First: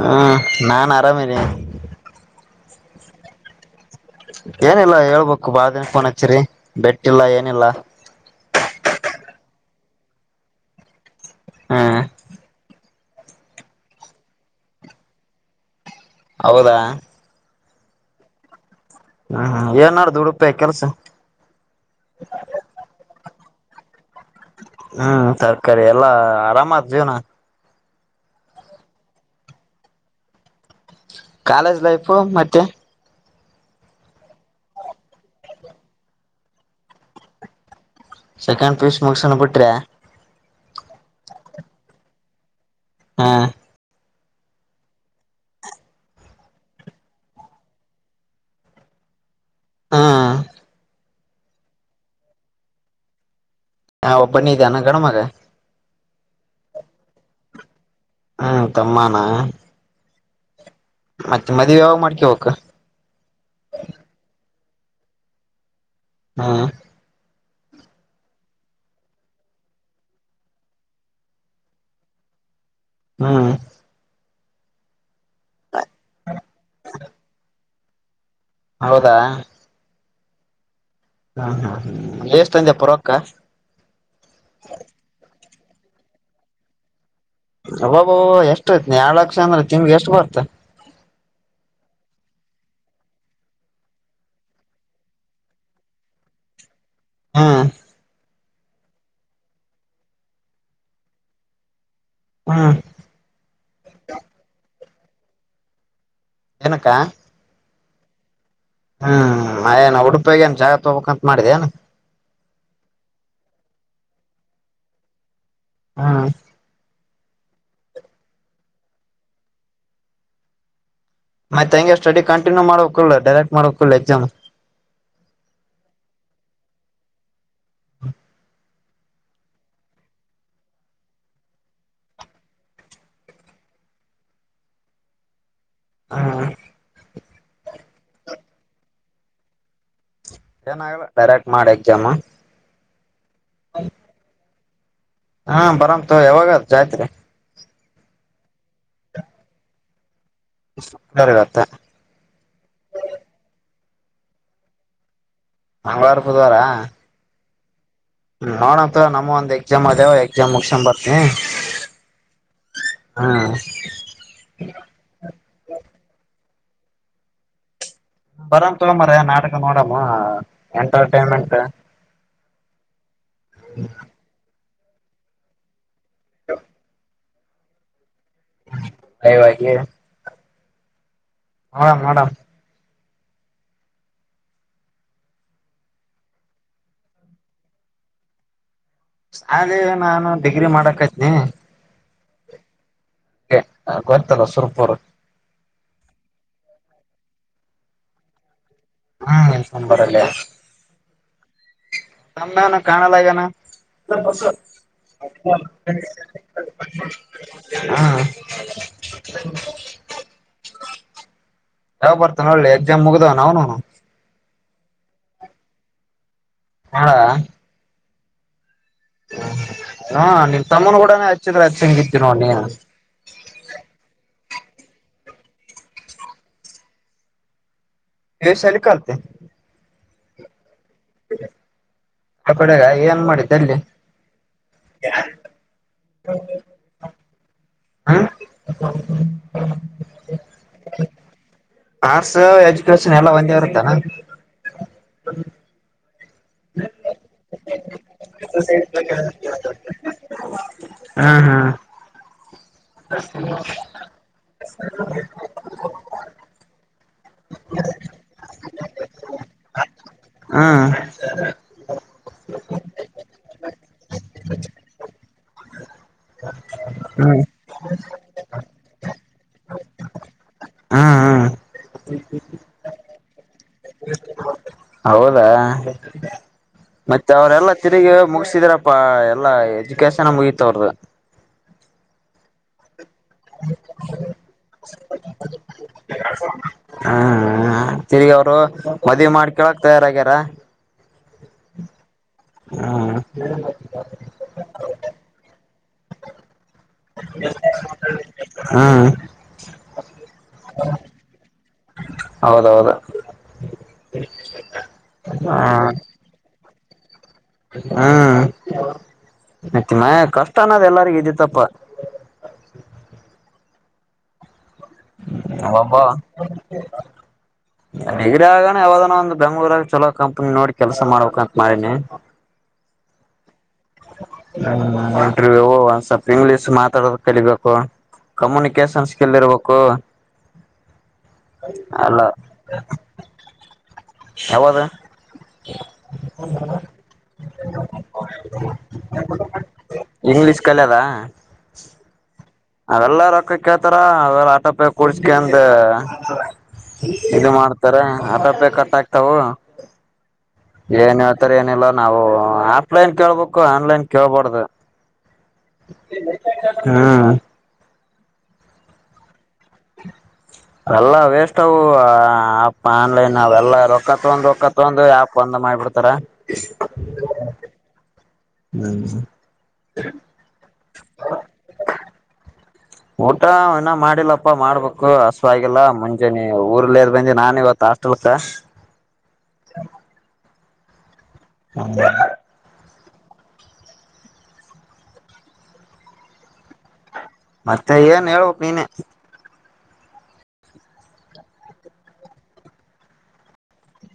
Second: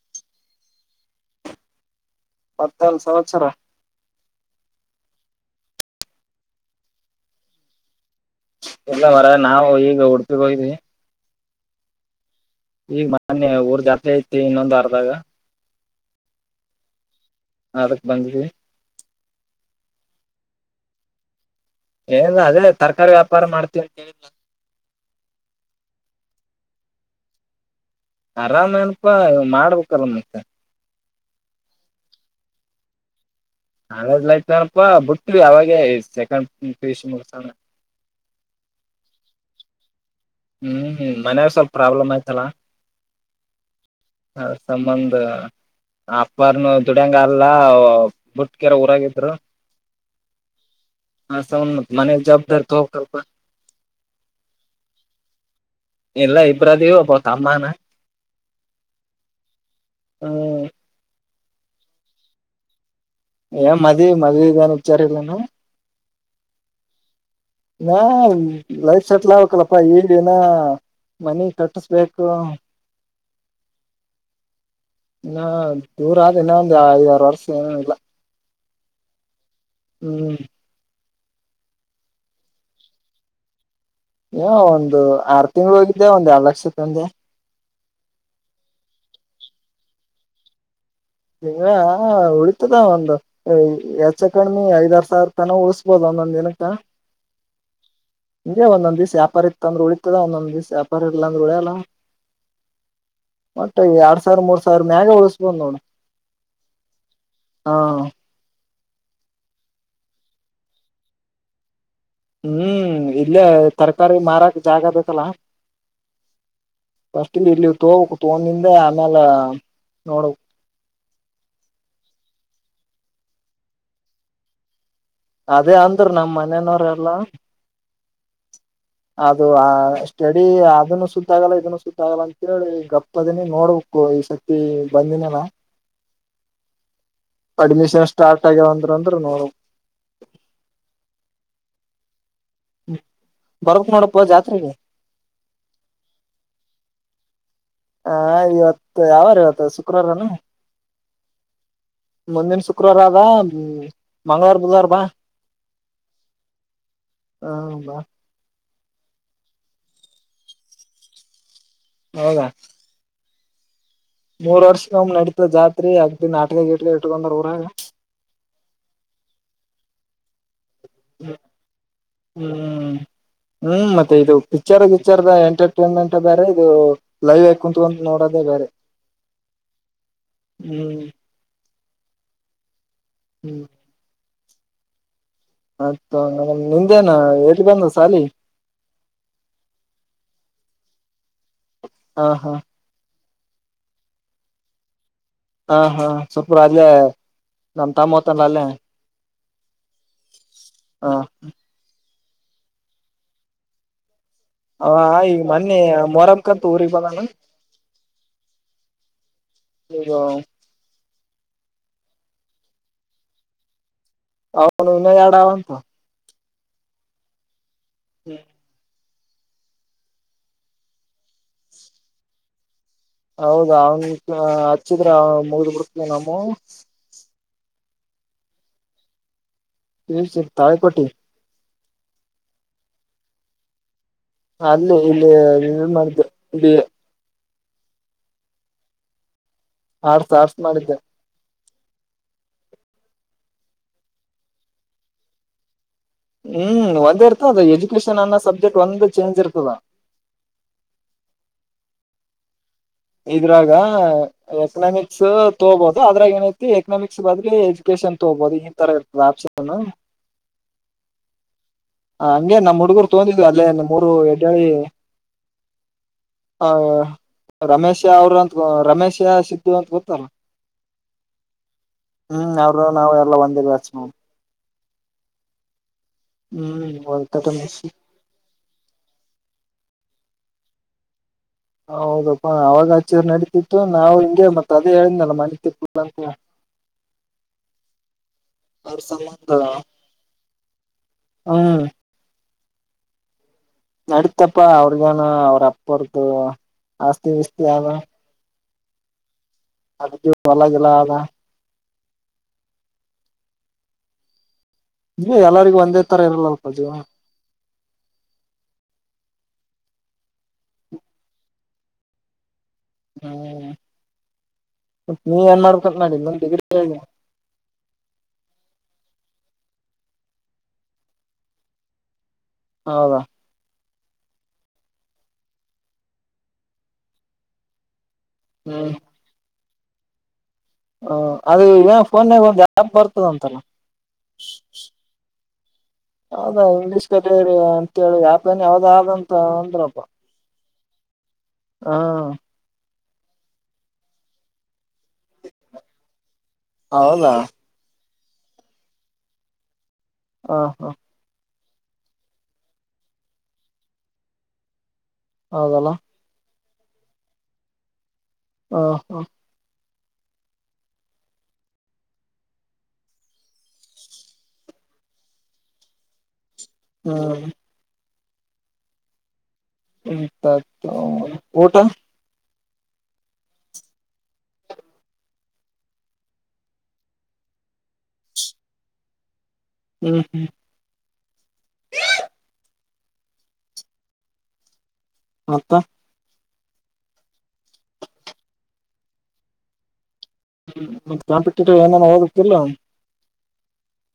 ಹಾ ನಾನ್ ಆರಾಮದಿನಿ ಮತ್ತೇನ್ ಸಮಾಚಾರ ಏನಿಲ್ಲ ಹೇಳ್ಬೇಕು ಬಾಳ ದಿನಕ ಫೋನ್ ಹಚ್ಚರಿ ಬೆಟ್ಟಿಲ್ಲ ಏನಿಲ್ಲ ಇಲ್ಲ ವರಗ ನಾವ ಈಗ ಉಡುಪಿಗ್ ಹೋಗಿದ್ವಿ ಹಾ ಈಗ ಮೊನ್ನೆ ಊರ್ ಜಾತ್ರೆ ಐತಿ ಇನ್ನೊಂದು ವಾರ್ದಾಗ ಹೌದಾ ಅದಕ್ ಬಂದಿದೀವಿ ಹಾ ಹಾ ಏನ್ ನಡ್ದು ಉಡುಪಿಯಾಗ್ ಕೆಲ್ಸ ಏನ್ ಅದೇ ತರಕಾರಿ ವ್ಯಾಪ್ ಪಾರ ಮಾಡ್ತಿವಿ ಹಾ ತರಕಾರಿ ಎಲ್ಲಾ ಆರಾಮಾದ ಜೀವ್ನ ಆರಾಮ ಏನಪಾ ಮಾಡ್ಬೇಕಲ್ ಮತ್ತೆ ಕಾಲೇಜ್ ಲೈಫು ಮತ್ತೆ ಕಾಲೇಜ್ ಲೈಫ್ ಏನಪ್ಪಾ ಬುಟ್ವಿ ಅವಾಗೇ ಸೆಕೆಂಡ್ ಪಿ ಯು ಸಿ ಮುಗ್ಸಣ ಸೆಕೆಂಡ್ ಪಿ ಯು ಸಿ ಮುಗಸಣ ಬಿಟ್ರೆ ಹ್ಮ ಮನ್ಯಾಗ ಸ್ವಲ್ಪ ಪ್ರಾಬ್ಲಮ್ ಆಯ್ತಲ್ಲ ಹಾ ಅ ಸಂಬಂದ ಅಪ್ಪಾರ್ನು ದುಡ್ಯಂಗ ಅಲ್ಲ ಬುಟ್ಕರೆ ಊರಾಗಿದ್ರು ಹ್ಮ್ ಹಾ ಸೌನ್ ಮತ್ ಮನೇಲಿ ಜವಾಬ್ದಾರಿ ತಗೋಬೇಕಲ್ಲಪ್ಪ ಹಾ ಓಪನಿ ಜನ ಗಣಮಗ ಎಲ್ಲ ಇಬ್ರಾದೀವ್ ಒಬ್ಬ ತಮ್ಮಾನ ಹ್ಮ ತಮ್ಮಾನ ಹ್ಮ್ ಮತ್ತೆ ಮದ್ವಿ ಯಾವಾಗ್ ಮಾಡ್ಕವಕ್ ಏ ಮದ್ವಿ ಮದ್ವಿದಾರ್ ವಿಚಾರಲ್ಲನು ಹಾ ನಾ ಲೈಫ್ ಸೆಟ್ಲ್ ಆಗ್ಬೇಕಲ್ಲಪ್ಪ ದಿನ ಮನಿ ಕಟ್ಟಸ್ಬೇಕು ಹ್ಮ್ ನಾ ಇವರ ಆದ ಇನ್ನ ಒಂದ್ ಐದಾರು ವರ್ಷ ಏನೂ ಇಲ್ಲ ಹೌದಾ ಹ್ಮ್ ಹಾ ಹಾ ಅ ಎಷ್ಟ ತಂದೆ ಪರಕ್ಕ ಒಂದು ಆರ್ ತಿಂಗ್ಳ ಹೋಗಿದ್ದೆ ಒಂದ್ ಎರಡು ಲಕ್ಷತಂದೆ ಅಬಬ ಎಷ್ಟ ಯ್ತ್ ಎರಡ್ ಲಕ್ಷ ಅಂದ್ರೆ ತಿಂಗಳಿಗ ಎಷ್ಟು ಬರ್ತ ನೀವ ಉಳಿತದ ಒಂದ ಯಚ್ಚ ಕಣ್ಮಿ ಐದರ್ ಸಾವಿರ ತನ ಉಳಸ್ಬೋದ ಒಂದೊಂದ್ ದಿನಕ್ಕ ಹಾ ಇ ಒಂದೊಂದ ದಿವಸ ವ್ಯಾಪರ ಇತ್ತಂದ್ರ ಉಳಿತತದ ಒಂದೊಂದ್ ದಿವ್ ವ್ಯಾಪಾರ ಇಲ್ಲಂದ್ರ ಉಳಿಯಲ್ಲ ಹ್ಮ್ ಮತ್ತೆ ಎರಡ್ ಸಾವಿರ ಮೂರ್ ಸಾವಿರ ಮೇಗ ಉಳಸಂದೋಣ ಏನಕ್ಕ ಹಾ ಹ್ಮ್ ಮಯಏನ ಉಡುಪಾಗ ಏನ್ ಜಾಗತ್ ಹೋಗಬಕ್ಂತ ಮಾಡಿದೆನ ಹ್ಮ್ ಇಲ್ಲೇ ತರಕಾರಿ ಮಾರಾಕ್ ಜಾಗ ಆದಲ್ಲ ಹಾ ಫಸ್ಟ್ ಇರ್ಲ್ಲಿ ತೋಬೇಕ ತೂಡಿಂದ ಆಮೇಲೆ ನೋಡ ಮತ್ತೆ ಹಂಗೆ ಸ್ಟಡಿ ಕಂಟಿನ್ಯೂ ಮಾಡಕ್ಲ್ಲ ಡೈರೆಕ್ಟ್ ಮಾಡಕ್ಲ್ಲ ಎಕ್ಸಾಮ್ ಅದೇ ಅಂದರು ನಮ್ಮ್ ಮನೇನವ್ರ ಎಲ್ಲಾ ಅದು ಆ ಸ್ಟಡಿ ಅದನ್ನು ಸುತ್ತ ಆಗಲ್ಲ ಇದನ್ನು ಸುತ್ತ ಆಾಗಲ್ಲ ಅಂತೇಳಿ ಗಪ್ಪದನಿ ನೋಡ್ಬೇಕು ಈ ಸಕ್ತಿ ಬಂದಿನೇನ ಹಾ ಅಡ್ಮಿಷನ್ ಸ್ಟಾರ್ಟ್ ಆಗ್ಯಂದ್ರ ಅಂದ್ರ ನೋಡ ಏನಲ್ಲ ಡೈರೆಕ್ಟ್ ಮಾಡಿ ಎಕ್ಸಾಮ್ ಹ್ಮ್ ಬರಕ್ ನೋಡಕ್ ಜಾತ್ರೆಗೆ ಹಾ ಬರಮ್ಮತೂ ಯಾವಾಗ ಜಾತ್ರಿ ಹ ಇವತ್ತು ಯಾವಾರ ಇವತ್ತು ಶುಕ್ರವಾರನು ಇವತ್ತ ಮುಂದಿನ ಶುಕ್ರವಾರ ಆದ ಹ್ಮ್ ಮಗಂಳವಾರ ಬುಧವಾರ ಬಾ ಮಂಗಳವಾರ ಬುಧವಾರ ಹಾ, [inaudible] ಹೌದಾ ನೋಡಂತ, ನಮ್, ಒಂದ್ ಎಕ್ಸಾಮ್, ಅದೇವ ಎಕ್ಸಾಮ್, ಮುಗಸೊಂಡ್, ಬರುತ್ತೀನಿ. [inaudible] ಹೌದಾ, ಹಾ.. [inaudible] ಮೂರ್, ವರ್ಷ, ಒಮ್ಮೆ ನಡೆಸಿದ ಜಾತ್ರೆ, ಅಷ್ಟೇನಾ ಆಯ್ತ್ರಿ. [inaudible] ಇನ್ನು ಇಲ್ಲೇ ಇಟ್ಕೊಂಡಿದ್ದಾರೆ ಊರಾಗ. [inaudible] ಬರನ್ ತಗೋ! ಮಾರಾಯ ನಾಳೆಯಿಂದ ನೋಡಮ್. [inaudible] ಎಂಟರ್ಟೈನ್ಮೆಂಟ್, - ಹ್ಮ್.. [inaudible] ಹ್ಮ್, ಮತ್ತೆ, ಇದು. [inaudible] ವಿಚಾರ, ವಿಚಾರದ, ಎಂಟರ್. [inaudible] ಇದಂ [unintelligible] ತ ಬೇರೆ ಇದು ಲೈನಲ್ ಕುತ್ಕೊಳ್ಳಿ. [inaudible] ನೋಡದೇ, ಬೇರೆ. ಲೈವ್ [inaudible] ಹ್ಮ್.. [inaudible] ಹಾ, ಮಾಡಮ್, ಹ್ಮ್, ಮತ್ ನಿಂದೇನ ಎಲ್ಲಿ ಬಂದ ಸಾಲಿ, ಅದೇ ನಾನು ಡಿಗ್ರಿ ಮಾಡಕತಿನಿ. ಹಾ, ಹಾ. [inaudible] ಗೊತ್ತಲ್ಲ ಸುರ್ಪೂರ್, ಹಾ, ಹಾ, ಸ್ವಲ್ಪ, ಅಲೈ, ನಮ್ ತಮ್ಮ ಹೊತ್ತಾನಲೈ. [inaudible] ಹಾ.. [unintelligible] ನಂಬರಲ್ಲೇ ಹ [unintelligible] ತಮ್ಮೇನ ಕಾಣಲ್ಲಾಗನ., - ಹ, ಈಗ ಮೊನ್ನೆ ಮೊರಮಕಂತು, ಊರಿಗೆ, ಬಂಧನ. [inaudible] ಆಯೋ.. [unintelligible] ಹ [inaudible] ಯಾವ, ಬರುತನಲ್ಲಿ, ಎಕ್ಜಾಮ್, ಮುಗದ ಅವನು. [inaudible] ಅವನು, ಇನ್ನ ಎರಡು, ಆಗನಾ. [unintelligible] ಹೌದ.. [inaudible] ಹ್ಮ್, ಹಾ, ನಿನ್, ತಮ್ಮನು, ಕೂಡಾನ, ಹಚ್ಚಿದ್ರೆ ಹಚ್ಚ ಹಂಗಿತಿ ನೀನು. [unintelligible] ಹೌದ, ಅವನ್, ಹಚ್ಚಿದ್ರೆ, ಅವ, ಮುಗ್ದ್, ಬಿಡುತ್ತೆ, ಅಮ್ಮೋ. [inaudible] ವೇಶಾಲ, ಕಲ್ತೆ. [inaudible] ಹಸ [inaudible] ತಾಯಿ ಕೋಟಿ. [inaudible] ಹ, ಕಡೆ, ಏನ್ ಮಾಡಿದ್ದೆ, ಎಲ್ಲಿ. [inaudible] ಅಲ್ಲಿ, ಇಲ್ಲಿ, ನೀನ್, ಮಾಡಿದ್ದು, ಇಲ್ಲಿ. [inaudible] ಹಾ [inaudible] [unintelligible] ಆಡ್ಸ ಆಡ್ಸ್ ಮಾಡಿದ್ದೆ [inaudible] ಆರ್ಟ್ಸ್ ಎಜುಕೇಶನ್ ಎಲ್ಲ ಒಂದೇ ಇರುತ್ತಾನ ಹ ಹ್ಮ್ ಒಂದೇ ಇರ್ತದದ ಎಜುಕೇಶನ್ ಅನ್ನ ಸಬ್ಜೆಕ್ಟ್ ಒಂದ ಚೇಂಜ್ ಇರ್ತದ ಹ್ಮ್ ಹ್ಮ್ ಇದ್ರಾಗ ಎಕನಾಮಿಕ್ಸ್ ತಗಬಹದು ಅದ್ರಾಗ ಏನೈತಿ ಎಕನಾಮಿಕ್ಸ್ ಎ ಬದ್ರಲಿ ಎಜುಕೇಶನ್ ತಗಬೋದು ಈ ತರ ಇರ್ತದೆ ಆಪ್ಷನ್ ಹ್ಮ್ ಹ ಹಂಗೆ ನಮ್ಮ್ ಹುಡುಗರು ತಗೊಂಡಿದ್ವಿ ಅಲ್ಲೇ ಮೂರು ಎಡ್ ಆ ಹ್ಮ್ ರಮೇಶ್ ಅವರು ಅಂತ ರಮೇಶ ಸಿದ್ದು ಅಂತ ಗೊತ್ತಲ್ಲ ಹ್ಮ್ ಹ್ಮ್ ಹ್ಮ್ ಅವರು ನಾ ಎಲ್ಲ ಬಂದ ಹ ಹೌದಾ ಹ್ಮ್ ಮತ್ತೆ ಕಟ ಅವರೆಲ್ಲಾ ತಿರುಗಿ ಮುಗಸಿದಾರಪ್ಪಾ ಎಲ್ಲಾ ಎಜುಕೇಶನ್ ಮುಗ ತೋರದ [inaudible] ಹೌದಪ್ಪ ಅವಾಗ ಚೂರ್ ನಡಿತಿತ್ತು ನಾವು ಹಿಂಗೆ ಮತ್ತ ಅದೇ ಹೇಳಿದ್ನಲ್ಲ ಮನೀದ ತಿಪ್ಲಾ ಅಂತ ಹ್ಮ್ ತಿರ್ಗಿ ಅವರು ಅದರ್ ಮದ್ವಿ ಸಂಬಂಧ ಮಾಡ್ಕಳಕ್ ತಯಾರಾಗ್ಯಾರ ಹ್ಮ್ [inaudible] ಹ್ಮ್ [inaudible] ನಡಿತ್ತಪ್ಪಾ ಅವ್ರಗೇನ ಅವ್ರಪ್ಪ ಅಪ್ಪಾರದು ಆಸ್ತಿ ಗೀಸ್ತಿ ಆದ ಹಾ ಅದಕ ಹೊಲ-ಗಿಲಾ ಆದ ಹೌದೌದ [unintelligible] ಎಲ್ಲರಿಗೂ ಒಂದೇ ಥರ ಇರಲ್ಲವು ಅದು ಹ್ಮ್ ಮತ್ತ ಮ ಕಷ್ಟ ಅನ್ನೋದ್ ಎಲ್ಲರಿಗ ಇದ್ದತ್ತಪ್ಪ ಹ್ಮ್ ಅವೊಬ್ಬವ ಡಿಗ್ರಿ ಆಗನ ಯಾವದಾನ ಒಂದು ಬೆಂಗಳೂರಗ ಚಲೋ ಕಂಪ್ನಿ ನೋಡಿ ಕೆಲಸ ಮಾಡ್ಬೇಕಂತ ಮಾಡಿನಿ ಹೌದಾ ಇಂಟರ್ವಿವ್ ಒಂದ್ ಸ್ವಲ್ಪ ಇಂಗ್ಲೀಷ್ ಮಾತಾಡೋದ ಕಲಿಬೇಕು ಕಮ್ಯುನಿಕೇಶನ್ ಸ್ಕಿಲ್ ಇರ್ಬೇಕು ಕ್ಕ [unintelligible] ಹ ಅದು ಈಗ ಫೋನ್ನಾಗ ಒಂದ್ ಆ್ಯಪ್ ಬರ್ತದ ಅಂತಲ್ಲ ಯಾವದು ಹೌದಾ ಇಂಗ್ಲೀಷ್ ಕಲಿಯಿರಿ ಅಂತೇಳಿ ಆ್ಯಪ್ ಏನ ಯಾವ್ದ ಆದಂತ ಅಂದ್ರಪ್ಪ ಇಂಗ್ಲಿಷ್ ಕಲಿಯದ? ಹಾ ಅವೆಲ್ಲ ರೊಕ್ಕ ಕೇಳ್ತರ ಅವೆಲ್ಲ ಆಟೋಪೇ ಕೂಡ್ಸ್ಗೆಂದು ಹೌದಾ ಇದು ಮಾಡ್ತರ ಆಟೋಪೇ ಕಟ್ ಆಗ್ತವು ಹಾ ಹಾ ಏನು ಏನಿಲ್ಲ ನಾವು ಆಫ್ಲೈನ್ ಕೇಳ್ಬೇಕು, ಆನ್ಲೈನ್ ಕೇಳ್ಬಾರದು ಹೌದಲ? ಹ್ಮ ಹಾ ಹಾ ಎಲ್ಲಾ ವೇಸ್ಟ್ ಅವು ಆ್ಯಪ್ ಆನ್ಲೈನ್ ಅವೆಲ್ಲಾ ರೊಕ್ಕ ತೊಂಡ್ ರೊಕ್ಕ ತೊಂಡ್ ಆ್ಯಪ್ ಬಂದ್ ಮಾಡ್ಬಿಡ್ತಾರ ಹ್ಮ ಹ್ಮ್ ಹ್ಮ ಊಟ ಊಟ ಇನ್ನ ಮಾಡಿಲ್ಲಪ್ಪಾ ಮಾಡ್ಬೇಕು ಹಸಿವೆ ಆಗಿಲ್ಲ ಮುಂಜೆನೆ ಊರ್ಲ್ದ ಬಂದೆ ನಾನ ಇವತ್ತು ಹಾಸ್ಟೆಲ್ಕ್ಕ ಹ್ಮ್ ಹ್ಮ್ ಹಂಬ [inaudible] ಮತ್ತ ಮತ್ತೆ ಏನ್ ಹಳ್ಬಕ್ ನೀನೇ ಹ್ಮ ಮತ್ತೆ ಕಾಂಪಿಟೇಟಿವ್ ಏನೇನು ಹೋಗತಿಲ್ಲ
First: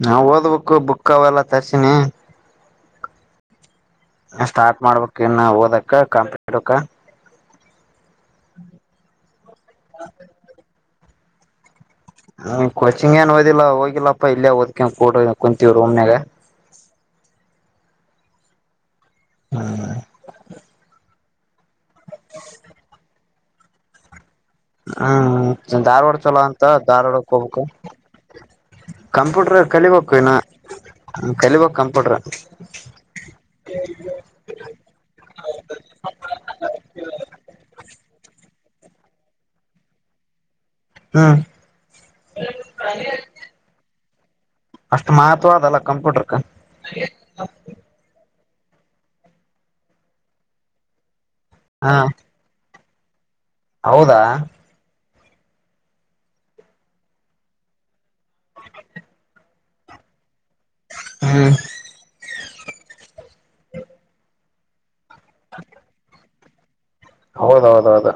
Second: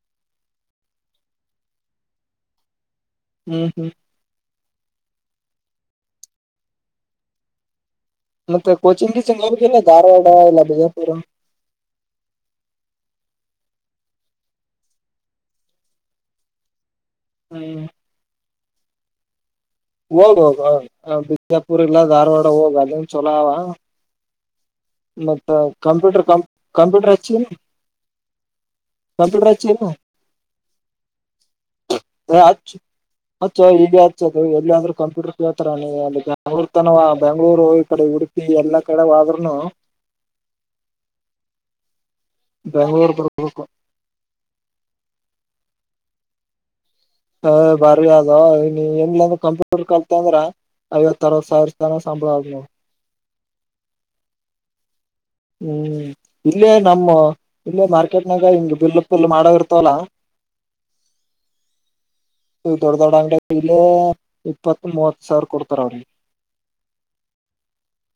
ನಾವ ಓದ್ಬೇಕು ಬುಕ್ ಅವೆಲ್ಲಾ ತರ್ಸಿನಿ ಹ್ಮ್ ಹ್ಮ್ ಸ್ಟಾರ್ಟ್ ಮಾಡ್ಬೇಕಕ್ ಇನ್ನು ಓದಕ್ಕ ಕಂಪ್ [inaudible] ಇಕ ಮತ್ತೆ ಕೋಚಿಂಗ್ ಕೀಚಿಂಗ್ ಹೋಗುದಿಲ್ಲ ಏನ್ ಧಾರವಾಡ ಇಲ್ಲ ಬೀದರ. ಹರ [inaudible] ಹ ಕೋಚಿಂಗ ಏನ್ ಓದಿಲ್ಲ ಹೋಗಿಲ್ಲಪ್ಪ ಇಲ್ಲೇ ಓದ್ಕ ಕೂಡ ಕುಂತೀವಿ ರೂಮ್ನ್ಯಾಗ. ಹ್ಮ ಹ್ಮ ಹೋಗದ ಹೋಗದು ಹ [inaudible] ಇಲ್ಲ ಧಾರವಾಡ ಹೋಗ ಅಲ್ಲಿನ ಚಲೋ. ಪಲಾವ್ ಹ್ಮ್ ಧಾರವಾಡ ಚಲೋ ಅಂತ ಕಂಪ್ಯೂಟರ್ ಧಾರವಾಡ ಹಚ್ಚಿನ್ ಹೋಗ್ಬೇಕು ಕಂಪ್ಯೂಟರ್ ಕಂಪ್ಯೂಟ್ರ ಹಚ್ಚಿನ್ ಕಲಿಬೇಕು ಇನ್ನು ಕಲಿಬೇಕ್ ಕಂಪ್ಯೂಟರ್. ಏ ಎಲ್ಲಿ ಅಂದ್ರೂ ಕಂಪ್ಯೂಟರ್ ಕೇಳ್ತಾರ ಅಲ್ಲಿ ಬೆಂಗಳೂರ್ ತನ ಬೆಂಗ್ಳೂರು ಹೋಗಿ ಈ ಕಡೆ ಹುಡುಕಿ ಎಲ್ಲಾ ಕಡೆವಾದ್ರೂನು ಹ್ಮ ಬೆಂಗಳೂರ ಬರ್ಬೇಕು ಅಷ್ಟು ಮಹತ್ವ ಅದಲ್ಲ ಕಂಪ್ಯೂಟರಕ. ಹೌದ ಬಾರಿ ಅದ ನೀ ಏನಲೆ ಅಂದ ಕಂಪೂಟರ್ ಕಲ್ತ ಅಂದ್ರ ಐವತ್ತು ಅರವತ್ತ ಸಾವಿರ ಹಾ ತನ ಸಂಬಳ ಅದೇ ನೋಡ್ ಹೌದಾ ಹ್ಮ್ ಇಲ್ಲೇ ನಮ್ಮ ಇಲ್ಲೇ ಮಾರ್ಕೆಟ್ನಾಗ ಹಿಂಗ ಬಿಲ್ಲು ಪಲ್ ಮಾಡೋದ್ ಇರ್ತವಲ್ಲ ಹ್ಮ್ ದೊಡ್ಡ ದೊಡ್ಡ ಅಂಗಡಿದಾಗ ಅಲ್ಲಿ ಇಪ್ಪತ್ತು ಮೂವತ್ತು ಸಾವಿರ ಕೊಡ್ತಾರ ಅವ್ರಿಗೆ ಹೌದೌದೌದು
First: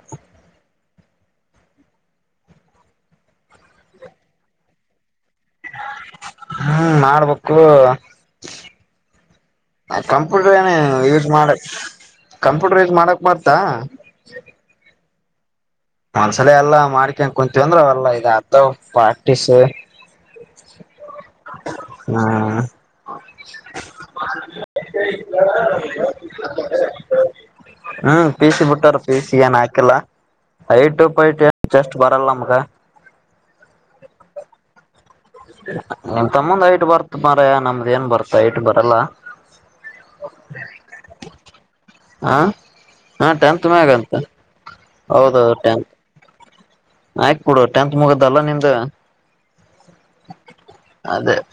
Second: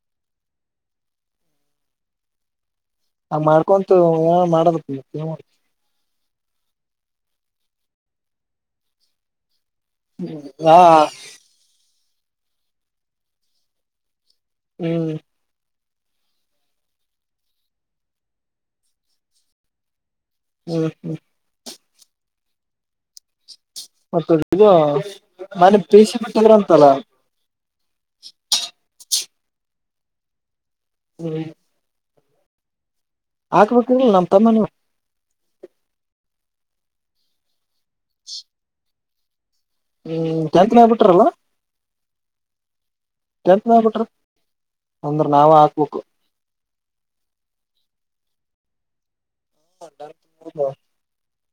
ಆ ಮಾಡ್ಕೊಂತು ಏನರ ಮಾಡ್ವೇಕೀಗ ಹ್ಮ್ ಮಾಡ್ಬೇಕು ಕಂಪ್ಯೂಟರ್ ಏನು ಹಾ ಯೂಸ್ ಮಾಡ ಕಂಪ್ಯೂಟರೈಸ್ ಮಾಡಕ್ ಬರ್ತಾ ಹ್ಮ್ [inaudible] ಒಂದ್ಸಲ ಎಲ್ಲಾ ಮಾಡ್ಕನ್ ಕುಂತೀವಂದ್ರ ಅವಲ್ಲಾ ಇದ ಅದು ಪ್ರಾಕ್ಟೀಸ್ ಹ್ಮ್ ಹ್ಮ್ ಹ್ಮ್ ಮತ್ತ ಇದು ಮನೆ ಪಿಸಿ ಬಿಟ್ಟದ್ರ ಅಂತಲ್ಲ ಪಿಸಿ ಗೆ ಏನ್ ಆಕಿಲ್ಲ ಏಟು ಪಿಟ್ ಬರ್ [unintelligible] ಲ್ಲಗೆ ಹಾಕ್ಬೇಕಲ್ಲ ನಮ್ ತಮ್ಮನ ನಿಮ ತಮ್ಮಂದ ಐಟ್ ಬರ್ತ್ ಮರ ನಮ್ದ ಏನ್ ಬರ್ತ್ ಐಟ್ ಬರಲ್ಲ ಹ್ಮ್ ಕೆಯಾತಿನ ಆಗ್ಬಿಟ್ರಲ್ಲ್ಲ ಆ ಹಾ ಟೆಂತ್ ಬಿಟ್ರ ಮ್ಯಗಂತ ಅಂದ್ರ ನಾವ ಹೌದೌದು ಟೆಂತ್ ಹಾಕ್ಬೇಕು ಆಯಡುತ್ ಮುಗ ಲ್ಲ ನಿಂದು ಹೊಂಡ [inaudible] ಹ ಹಾ [inaudible]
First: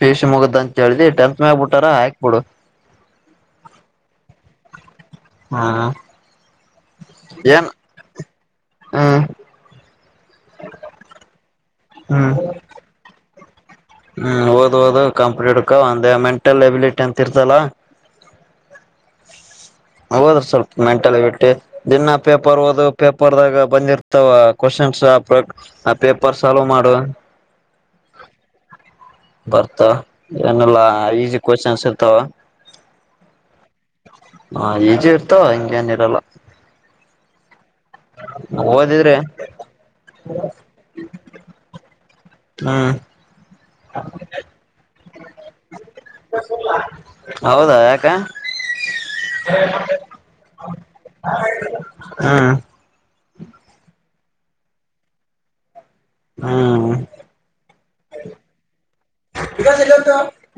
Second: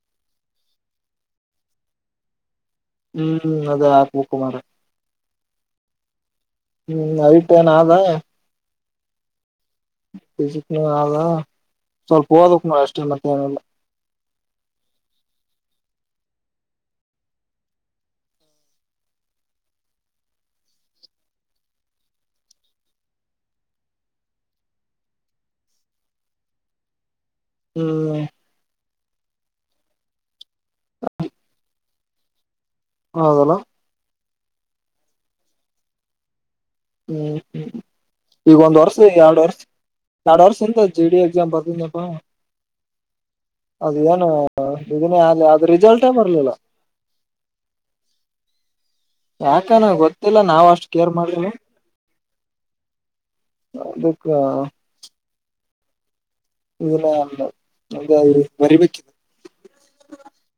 ಪಿಸಿ ಮುಗುದ್ ಅಂತ ಹೇಳ್ದಿ ಟೆಂತ್ ಮೇಬ ಬಿಟ್ಟಾರ ಹಾಕ್ಬಿಡು ಹ್ಮ್ ಅದ ಹಾಕ್ಬೇಕು ಮಾರ ಹಾ ಹ್ಮ್ ಅಯಟ್ಟೇನದ ಹಾ ಬಜ ಆಬ ಸ್ವಲ್ಪ ಹ್ಮ್ ಓದಕ್ ನ ಅಷ್ಟೇ ಲ್ಲ ಹ್ಮ್ ಓದ್ ಓದು ಕಾಂಪ್ಕ ಒಂದ ಮೆಂಟಲ್ ಎಬಿಲಿಟಿ ಅಂತ ಇರ್ತಲ್ಲ ಹೌದ್ರ ಸ್ವಲ್ಪ ಮೆಂಟಲ್ ಎಬಿಟ್ಟಿ ದಿನ ಪೇಪರ್ ಓದು ಪೇಪರ್ದಾಗ ಬಂದಿರ್ತಾವ ಕ್ವಶನ್ಸ್ ಆ ಆ ಪೇಪರ್ ಸಾಲ್ವ್ ಮಾಡು ಹ್ಮ್ ಬರ್ತ ಏನಲ್ಲಾ ಈಸಿ ಕ್ವಶನ್ಸ್ ಇರ್ತಾವ ಹೌದಲ್ಲ [inaudible] ಹಾ ಈಜು ಇರ್ತ ಹಿಂಗೇಏನ ಇರಲ್ಲ ಹ್ಮ್ ಹ್ಮ್ ಈಗ ಒಂದ್ ವರ್ಷ ಓದಿದ್ರೆ ಎರಡ್ ವರ್ಷ ಎರಡ್ ವರ್ಷ ಎಂತ ಜೆ ಡಿ ಎಕ್ಸಾಮ್ ಬರ್ದಿದನಪ್ಪಾ ಹ್ಮ ಅದ ಏನು ಇದನ ಅದ ರಿಸಲ್ಟೇ ಬರ್ಲಿಲ್ಲ ಹೌದಾ ಯಾಕ ಯಾಕಾನ ಗೊತ್ತಿಲ್ಲ ನಾವ ಅಷ್ಟು ಕೇರ್ ಮಾಡವಿ ಹ್ಮ್ ಕ್ಕ ಹ್ಮ್ ಇಲ್ಲ ನಮ ಬರಿಬೇಕ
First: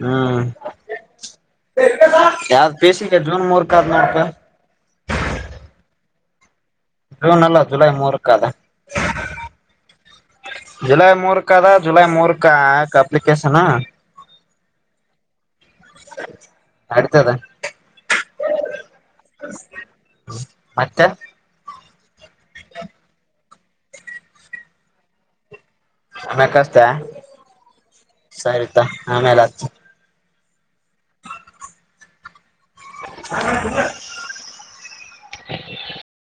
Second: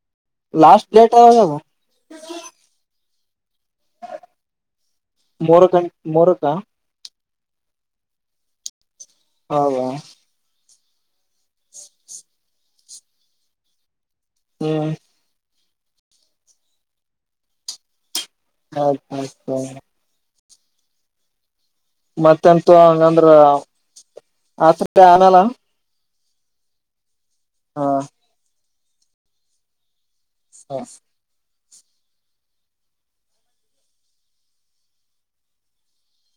ಹ್ಮ್ ಲಾಸ್ಟ್ ಡೇಟ್ ಯಾವಗ ಜುನ್ ಮೂರ್ ಕರ್ನಾಟಕ ಮೂರುಕ ಜೂನ್ ಅಲ್ಲ ಜುಲೈ ಮೂರಕ್ಕ ಅದ ಹೌದಾ ಜುಲೈ ಮೂರ್ಕ್ ಅದ ಜುಲೈ ಮೂರ್ಕ ಆಕ್ ಅಪ್ಲಿಕೇಶನ್ನು ಹ್ಮ್ ನಡಿತದ ಆಯ್ತ್ ಆಯ್ತ್ ಹ ಮತ್ತೆ ಮತ್ತೆಂತು ಹಂಗಂದ್ರ [unintelligible] ಆನಲ್ಲ [unintelligible] ಕಷ್ಟ ಹಾ ಆಮೇಲೆ ಆ ಹ [inaudible]